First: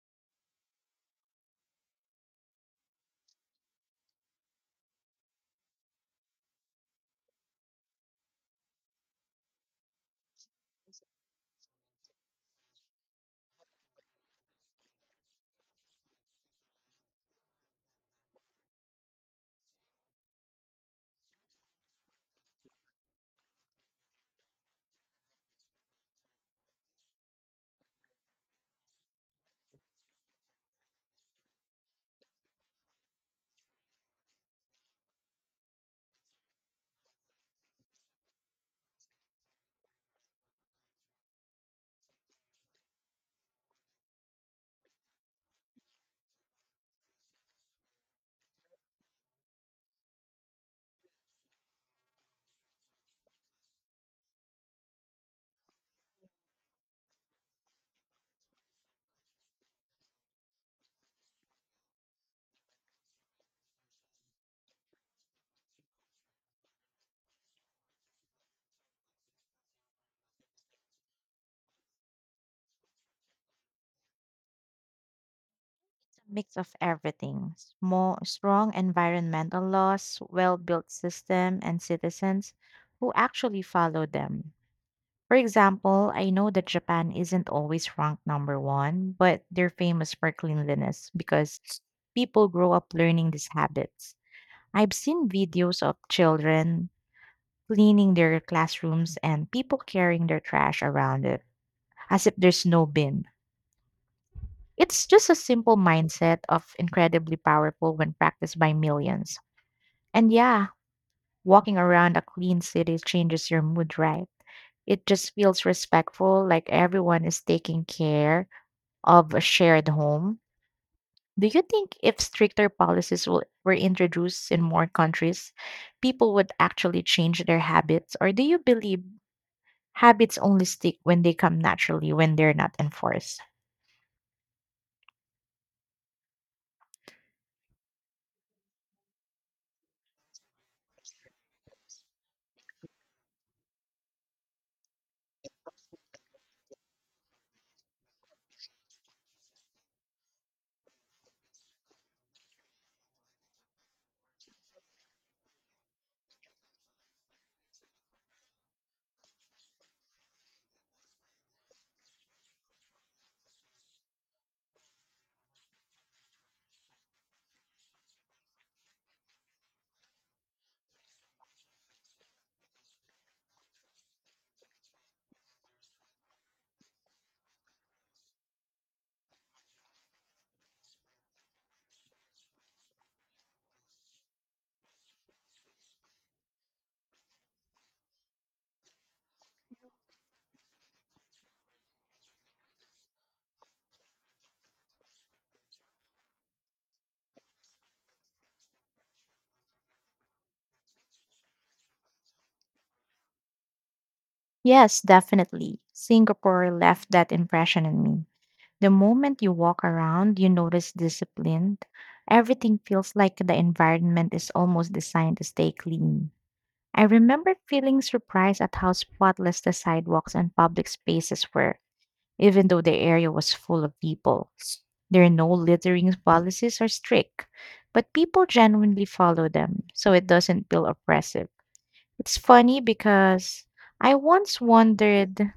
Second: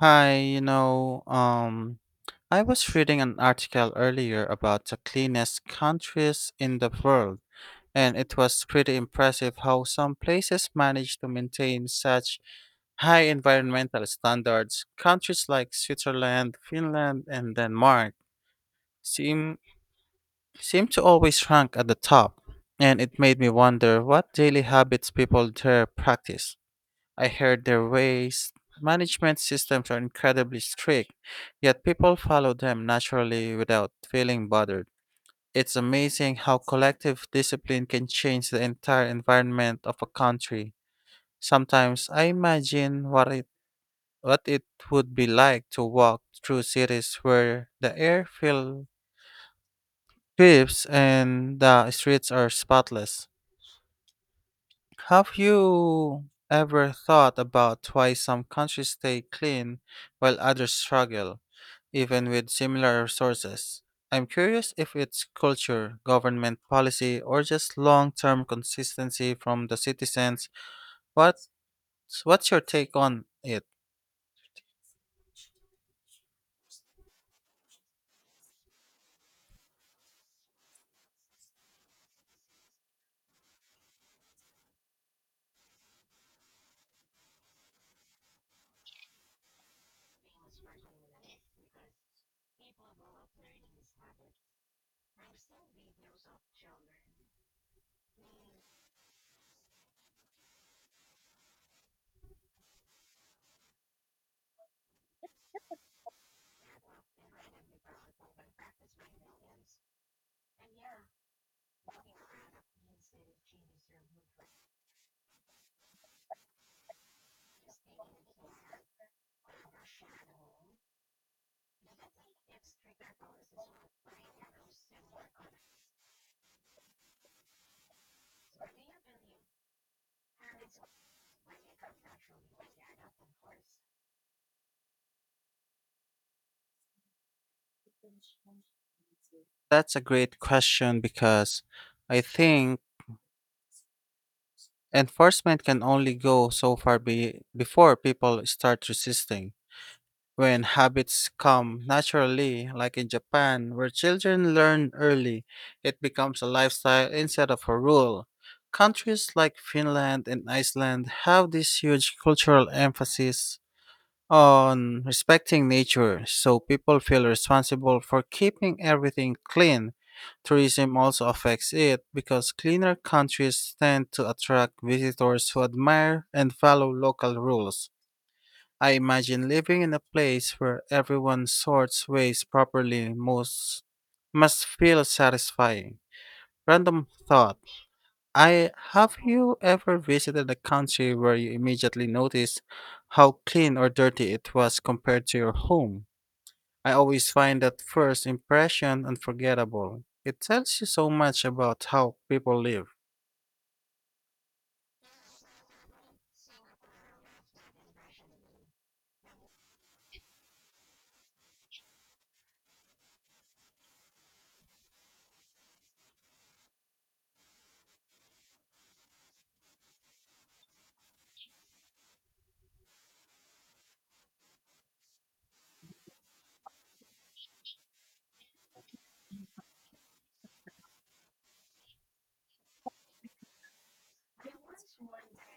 Hi, you know, um, I was reading an article earlier about the cleanest countries in the world, and it was pretty impressive how some places manage to maintain such high environmental standards. Countries like Switzerland, Finland, and Denmark seem seem to always rank at the top, and it made me wonder what daily habits people there practice. I heard their waste management systems are incredibly strict, yet people follow them naturally without feeling bothered. It's amazing how collective discipline can change the entire environment of a country. Sometimes I imagine what it would be like to walk through cities where the air feels crisp and the streets are spotless. Have you ever thought about why some countries stay clean while others struggle, even with similar resources? I'm curious if it's culture, government policy, or just long term consistency from the citizens. What's, what's your take on it? Mix of everything small, strong environmental laws, well built system, and citizens who actually follow them. For example, I know that Japan isn't always ranked number one, but they're famous for cleanliness because people grow up learning these habits. I've seen videos of children cleaning their classrooms and people carrying their trash around it as if there's no bin. It's just a simple mindset of incredibly powerful when practiced by millions. And yeah, walking around a clean city changes your mood, right? It just feels respectful, like everyone is taking care of a shared home. Do you think if stricter policies will, were introduced in more countries, people would actually change their habits? Or do you believe habits only stick when they come naturally, when they're not enforced? That's a great question because I think enforcement can only go so far before people start resisting. When habits come naturally, like in Japan, where children learn early, it becomes a lifestyle instead of a rule. Countries like Finland and Iceland have this huge cultural emphasis on respecting nature, so people feel responsible for keeping everything clean. Tourism also affects it because cleaner countries tend to attract visitors who admire and follow local rules. I imagine living in a place where everyone sorts waste properly most must feel satisfying. Random thought. I have you ever visited a country where you immediately noticed how clean or dirty it was compared to your home? I always find that first impression unforgettable. It tells you so much about how people live. Yes, definitely. Singapore left that impression in me. The moment you walk around, you notice discipline. Everything feels like the environment is almost designed to stay clean. I remember feeling surprised at how spotless the sidewalks and public spaces were, even though the area was full of people. There are no littering policies or strict, but people genuinely follow them, so it doesn't feel oppressive. It's funny because I once wondered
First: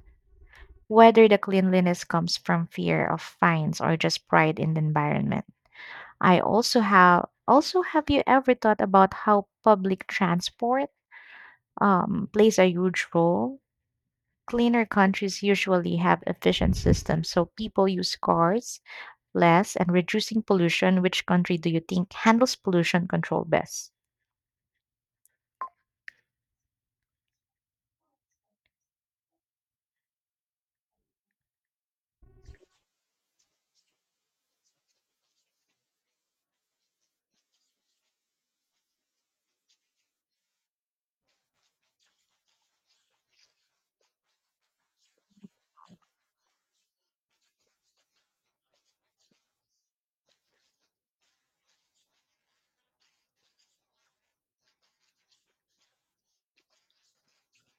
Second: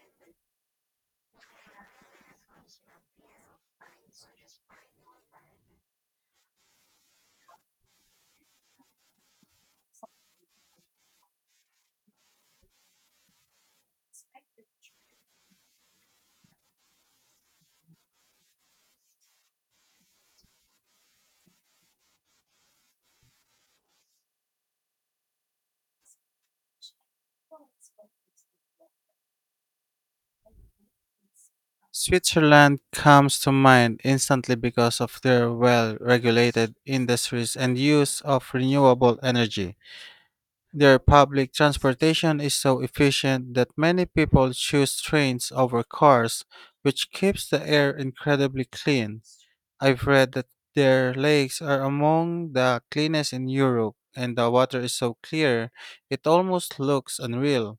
whether the cleanliness comes from fear of fines or just pride in the environment. I also have you ever thought about how public transport plays a huge role? Cleaner countries usually have efficient systems, so people use cars less and reducing pollution. Which country do you think handles pollution control best? Switzerland comes to mind instantly because of their well regulated industries and use of renewable energy. Their public transportation is so efficient that many people choose trains over cars, which keeps the air incredibly clean. I've read that their lakes are among the cleanest in Europe, and the water is so clear it almost looks unreal.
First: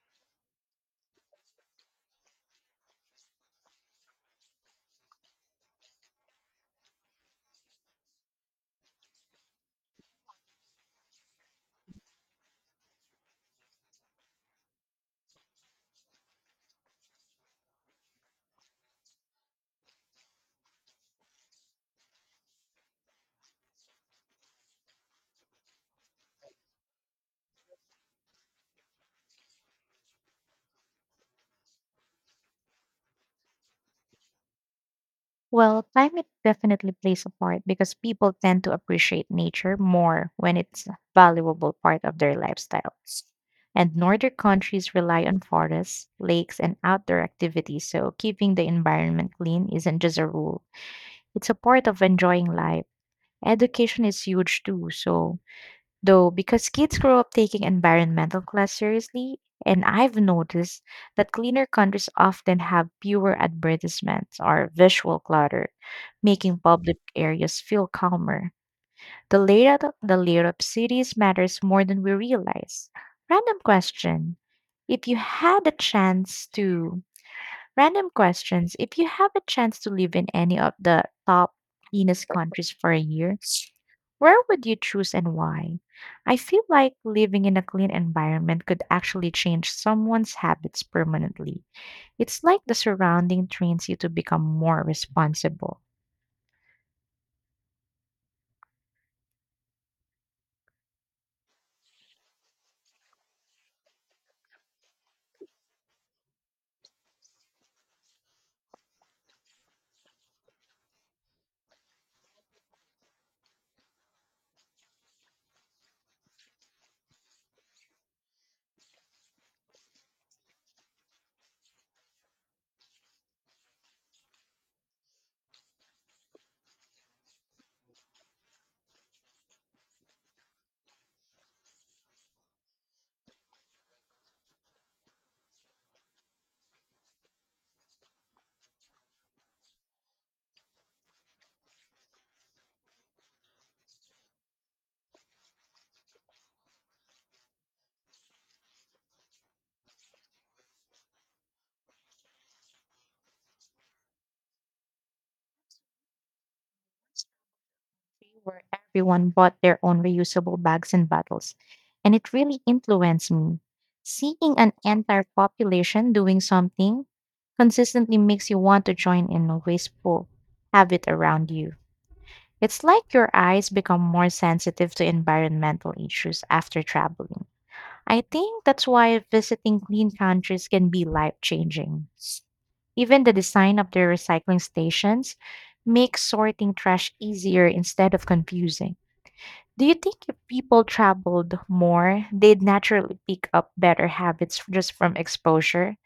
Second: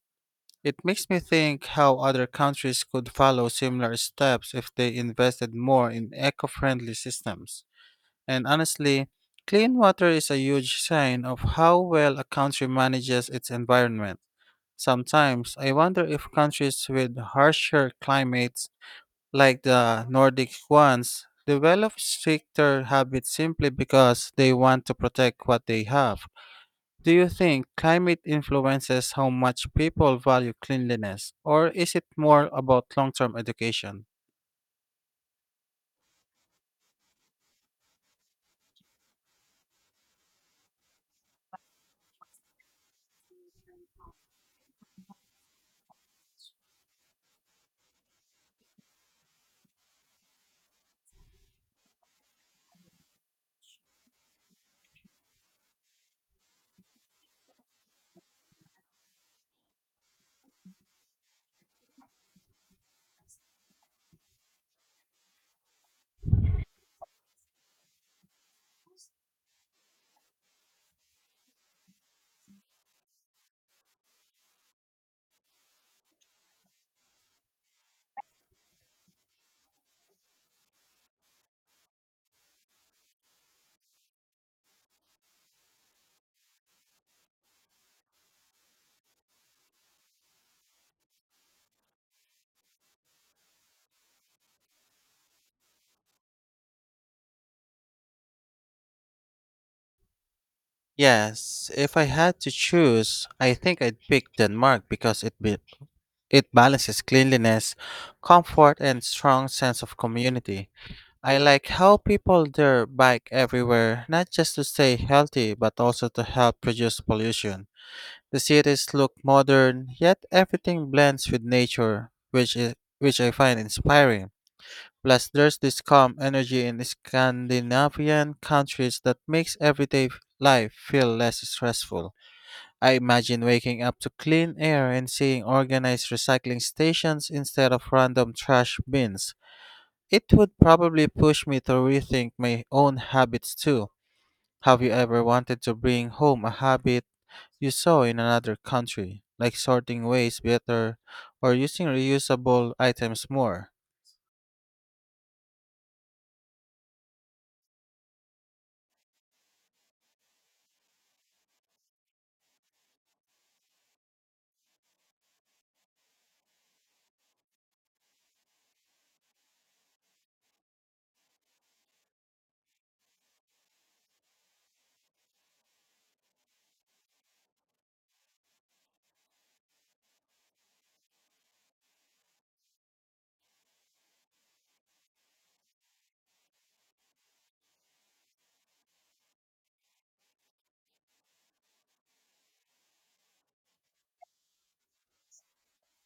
It makes me think how other countries could follow similar steps if they invested more in eco friendly systems. And honestly, clean water is a huge sign of how well a country manages its environment. Sometimes I wonder if countries with harsher climates, like the Nordic ones, develop stricter habits simply because they want to protect what they have. Do you think climate influences how much people value cleanliness, or is it more about long term education? Well, climate definitely plays a part because people tend to appreciate nature more when it's a valuable part of their lifestyles. And northern countries rely on forests, lakes, and outdoor activities, so keeping the environment clean isn't just a rule, it's a part of enjoying life. Education is huge too, so though, because kids grow up taking environmental class seriously, and I've noticed that cleaner countries often have fewer advertisements or visual clutter, making public areas feel calmer. The layout of cities matters more than we realize. Random question. If you had a chance to Random questions. If you have a chance to live in any of the top cleanest countries for a year, where would you choose and why? I feel like living in a clean environment could actually change someone's habits permanently. It's like the surrounding trains you to become more responsible. Yes, if I had to choose, I think I'd pick Denmark because it balances cleanliness, comfort, and strong sense of community. I like how people there bike everywhere, not just to stay healthy, but also to help reduce pollution. The cities look modern, yet everything blends with nature, which I find inspiring. Plus, there's this calm energy in Scandinavian countries that makes everyday life feel less stressful. I imagine waking up to clean air and seeing organized recycling stations instead of random trash bins. It would probably push me to rethink my own habits too. Have you ever wanted to bring home a habit you saw in another country, like sorting waste better or using reusable items more? Where everyone bought their own reusable bags and bottles, and it really influenced me. Seeing an entire population doing something consistently makes you want to join in a wasteful habit around you. It's like your eyes become more sensitive to environmental issues after traveling. I think that's why visiting clean countries can be life changing. Even the design of their recycling stations makes sorting trash easier instead of confusing. Do you think if people traveled more, they'd naturally pick up better habits just from exposure?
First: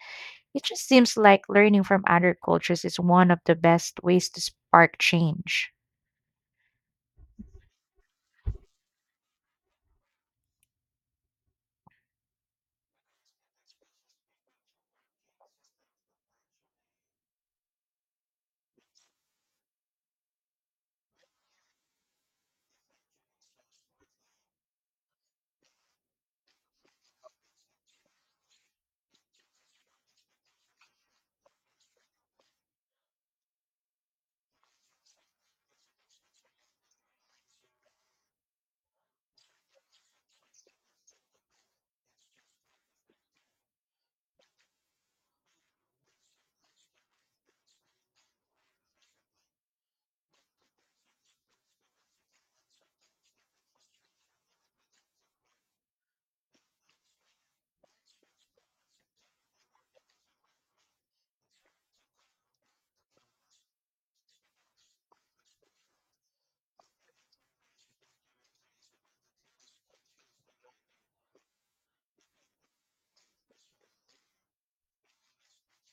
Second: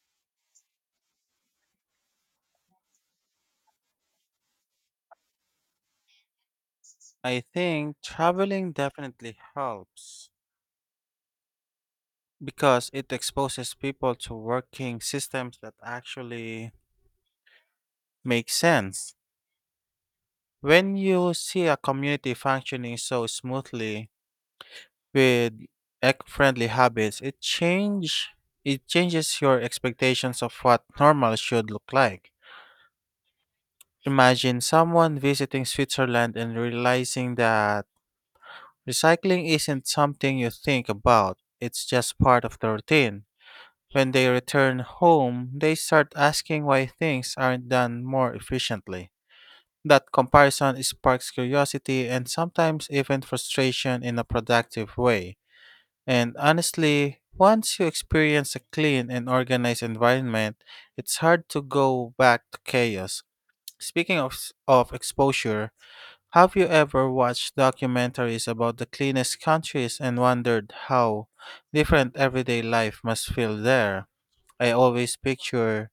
It just seems like learning from other cultures is one of the best ways to spark change. I think traveling definitely helps because it exposes people to working systems that actually make sense. When you see a community functioning so smoothly with eco-friendly habits, it changes your expectations of what normal should look like. Imagine someone visiting Switzerland and realizing that recycling isn't something you think about. It's just part of the routine. When they return home, they start asking why things aren't done more efficiently. That comparison sparks curiosity and sometimes even frustration in a productive way. And honestly, once you experience a clean and organized environment, it's hard to go back to chaos. Speaking of exposure, have you ever watched documentaries about the cleanest countries and wondered how different everyday life must feel there? I always picture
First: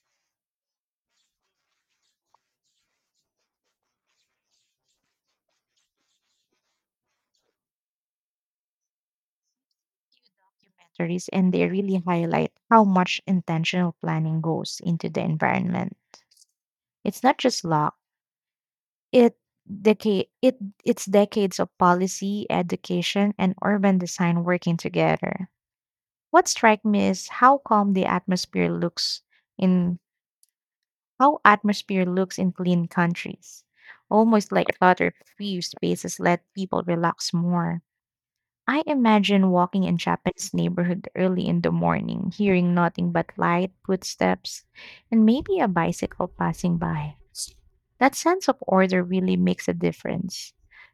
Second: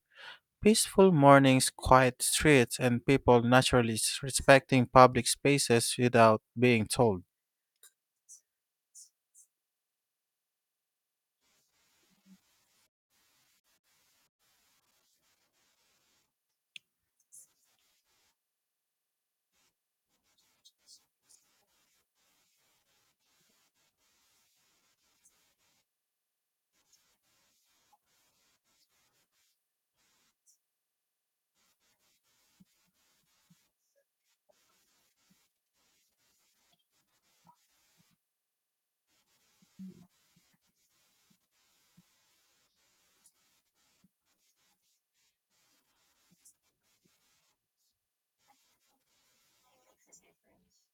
peaceful mornings, quiet streets, and people naturally respecting public spaces without being told. Documentaries, and they really highlight how much intentional planning goes into the environment. It's not just luck. It decade it it's decades of policy, education, and urban design working together. What strikes me is how calm the atmosphere looks in How atmosphere looks in clean countries. Almost like clutter free spaces let people relax more. I imagine walking in Japanese neighborhood early in the morning, hearing nothing but light footsteps and maybe a bicycle passing by. That sense of order really makes a difference.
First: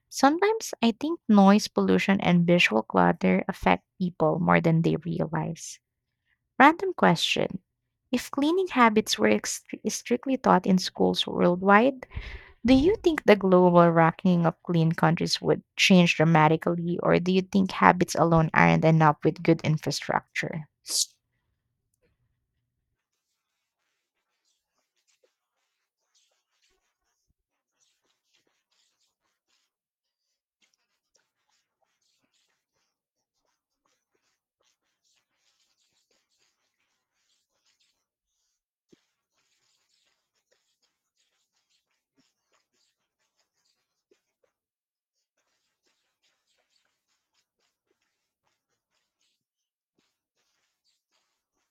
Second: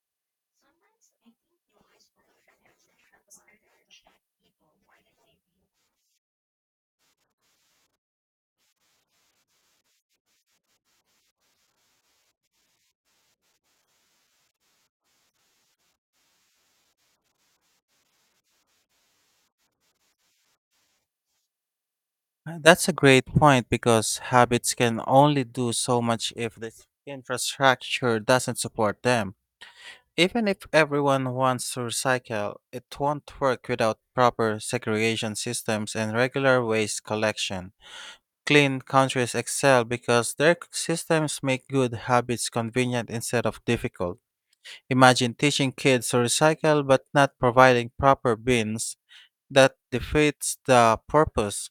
Sometimes I think noise pollution and visual clutter affect people more than they realize. Random question. If cleaning habits were strictly taught in schools worldwide, do you think the global ranking of clean countries would change dramatically, or do you think habits alone aren't enough with good infrastructure? That's a great point because habits can only do so much if the infrastructure doesn't support them. Even if everyone wants to recycle, it won't work without proper segregation systems and regular waste collection. Clean countries excel because their systems make good habits convenient instead of difficult. Imagine teaching kids to recycle but not providing proper bins. That defeats the purpose.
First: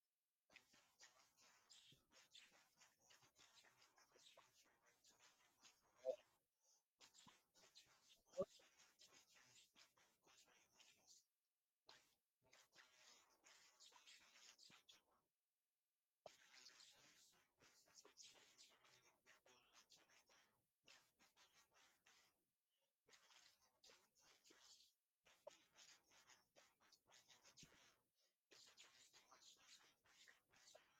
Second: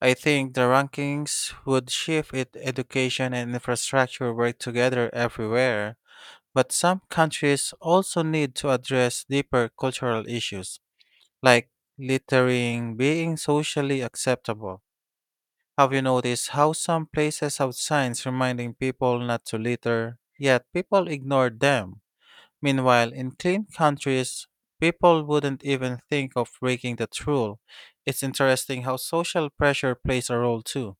I think the rankings would shift if education and infrastructure work together everywhere. But some countries also need to address deeper cultural issues, like littering being socially acceptable. Have you noticed how some places have signs reminding people not to litter, yet people ignore them? Meanwhile, in clean countries, people wouldn't even think of breaking that rule. It's interesting how social pressure plays a role too.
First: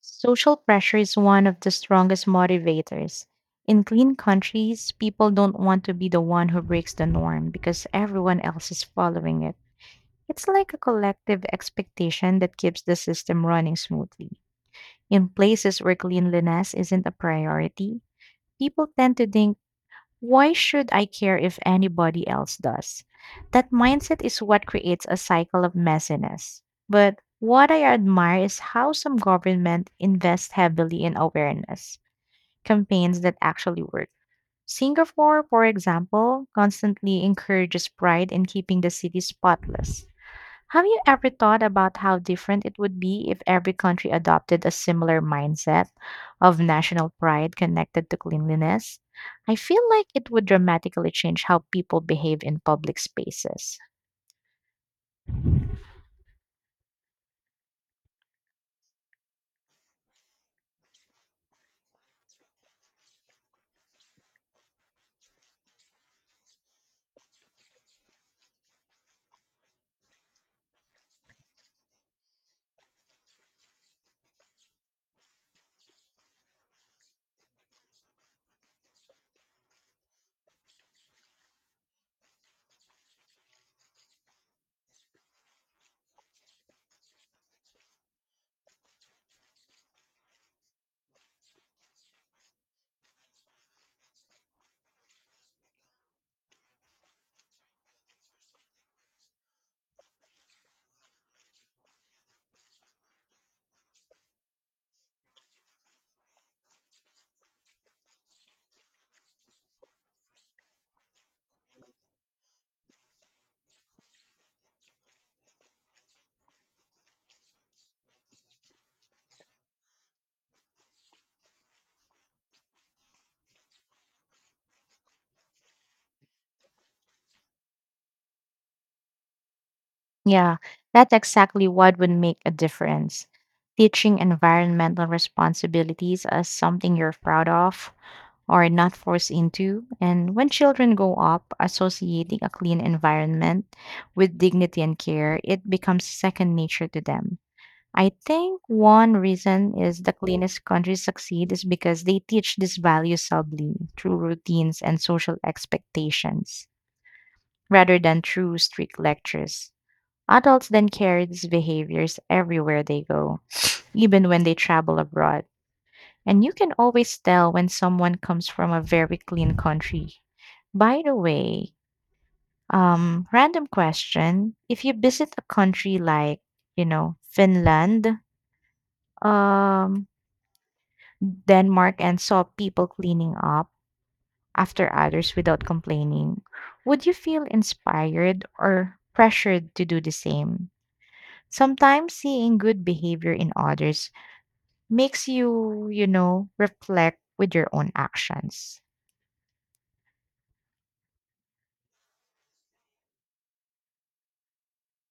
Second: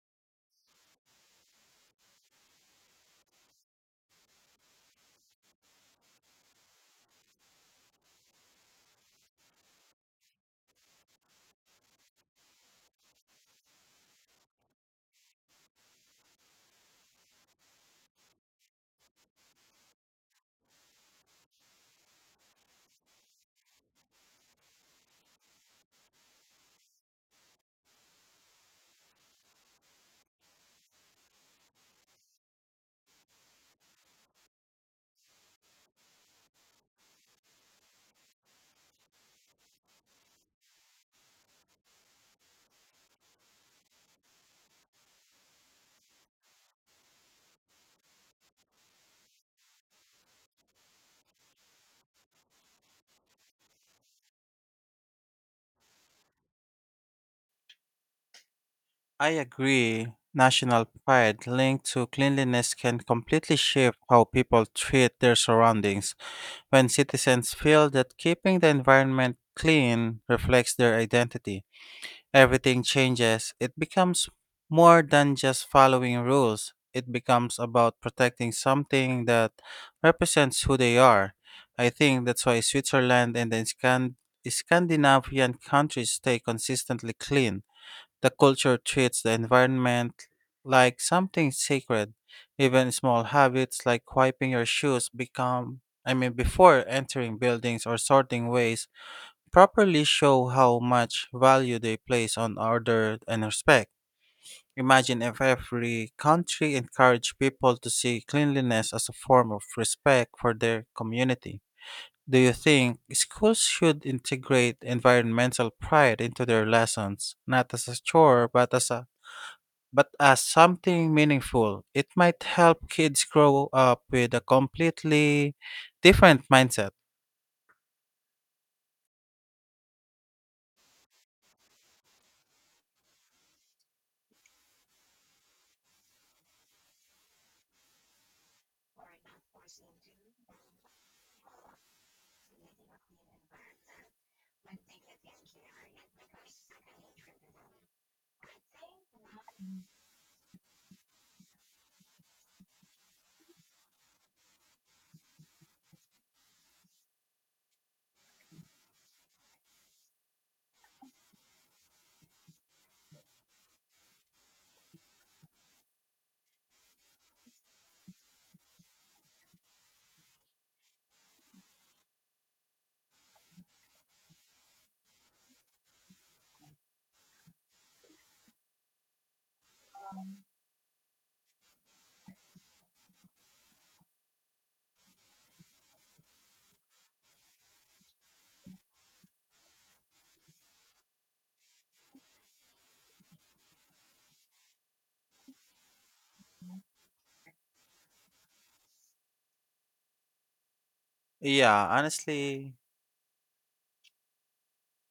Social pressure is one of the strongest motivators. In clean countries, people don't want to be the one who breaks the norm because everyone else is following it. It's like a collective expectation that keeps the system running smoothly. In places where cleanliness isn't a priority, people tend to think, why should I care if anybody else does? That mindset is what creates a cycle of messiness. But what I admire is how some government invest heavily in awareness campaigns that actually work. Singapore, for example, constantly encourages pride in keeping the city spotless. Have you ever thought about how different it would be if every country adopted a similar mindset of national pride connected to cleanliness? I feel like it would dramatically change how people behave in public spaces. I agree. National pride linked to cleanliness can completely shape how people treat their surroundings. When citizens feel that keeping the environment clean reflects their identity, everything changes. It becomes more than just following rules, it becomes about protecting something that represents who they are. I think that's why Switzerland and the Scandinavian countries stay consistently clean the culture treats the environment like something sacred. Even small habits like wiping your shoes become I mean before entering buildings or sorting waste properly show how much value they place on order and respect. Imagine if every country encouraged people to see cleanliness as a form of respect for their community. Do you think schools should integrate environmental pride into their lessons, not as a chore but as something meaningful. It might help kids grow up with a completely different mindset. Yeah, that's exactly what would make a difference. Teaching environmental responsibilities as something you're proud of are not forced into. And when children grow up associating a clean environment with dignity and care, it becomes second nature to them. I think one reason is the cleanest countries succeed is because they teach these values subtly through routines and social expectations rather than through strict lectures. Adults then carry these behaviors everywhere they go, even when they travel abroad. And you can always tell when someone comes from a very clean country. By the way, random question. If you visit a country like, you know, Finland, um, Denmark, and saw people cleaning up after others without complaining, would you feel inspired or pressured to do the same? Sometimes seeing good behavior in others makes you, you know, reflect with your own actions. Yeah, honestly,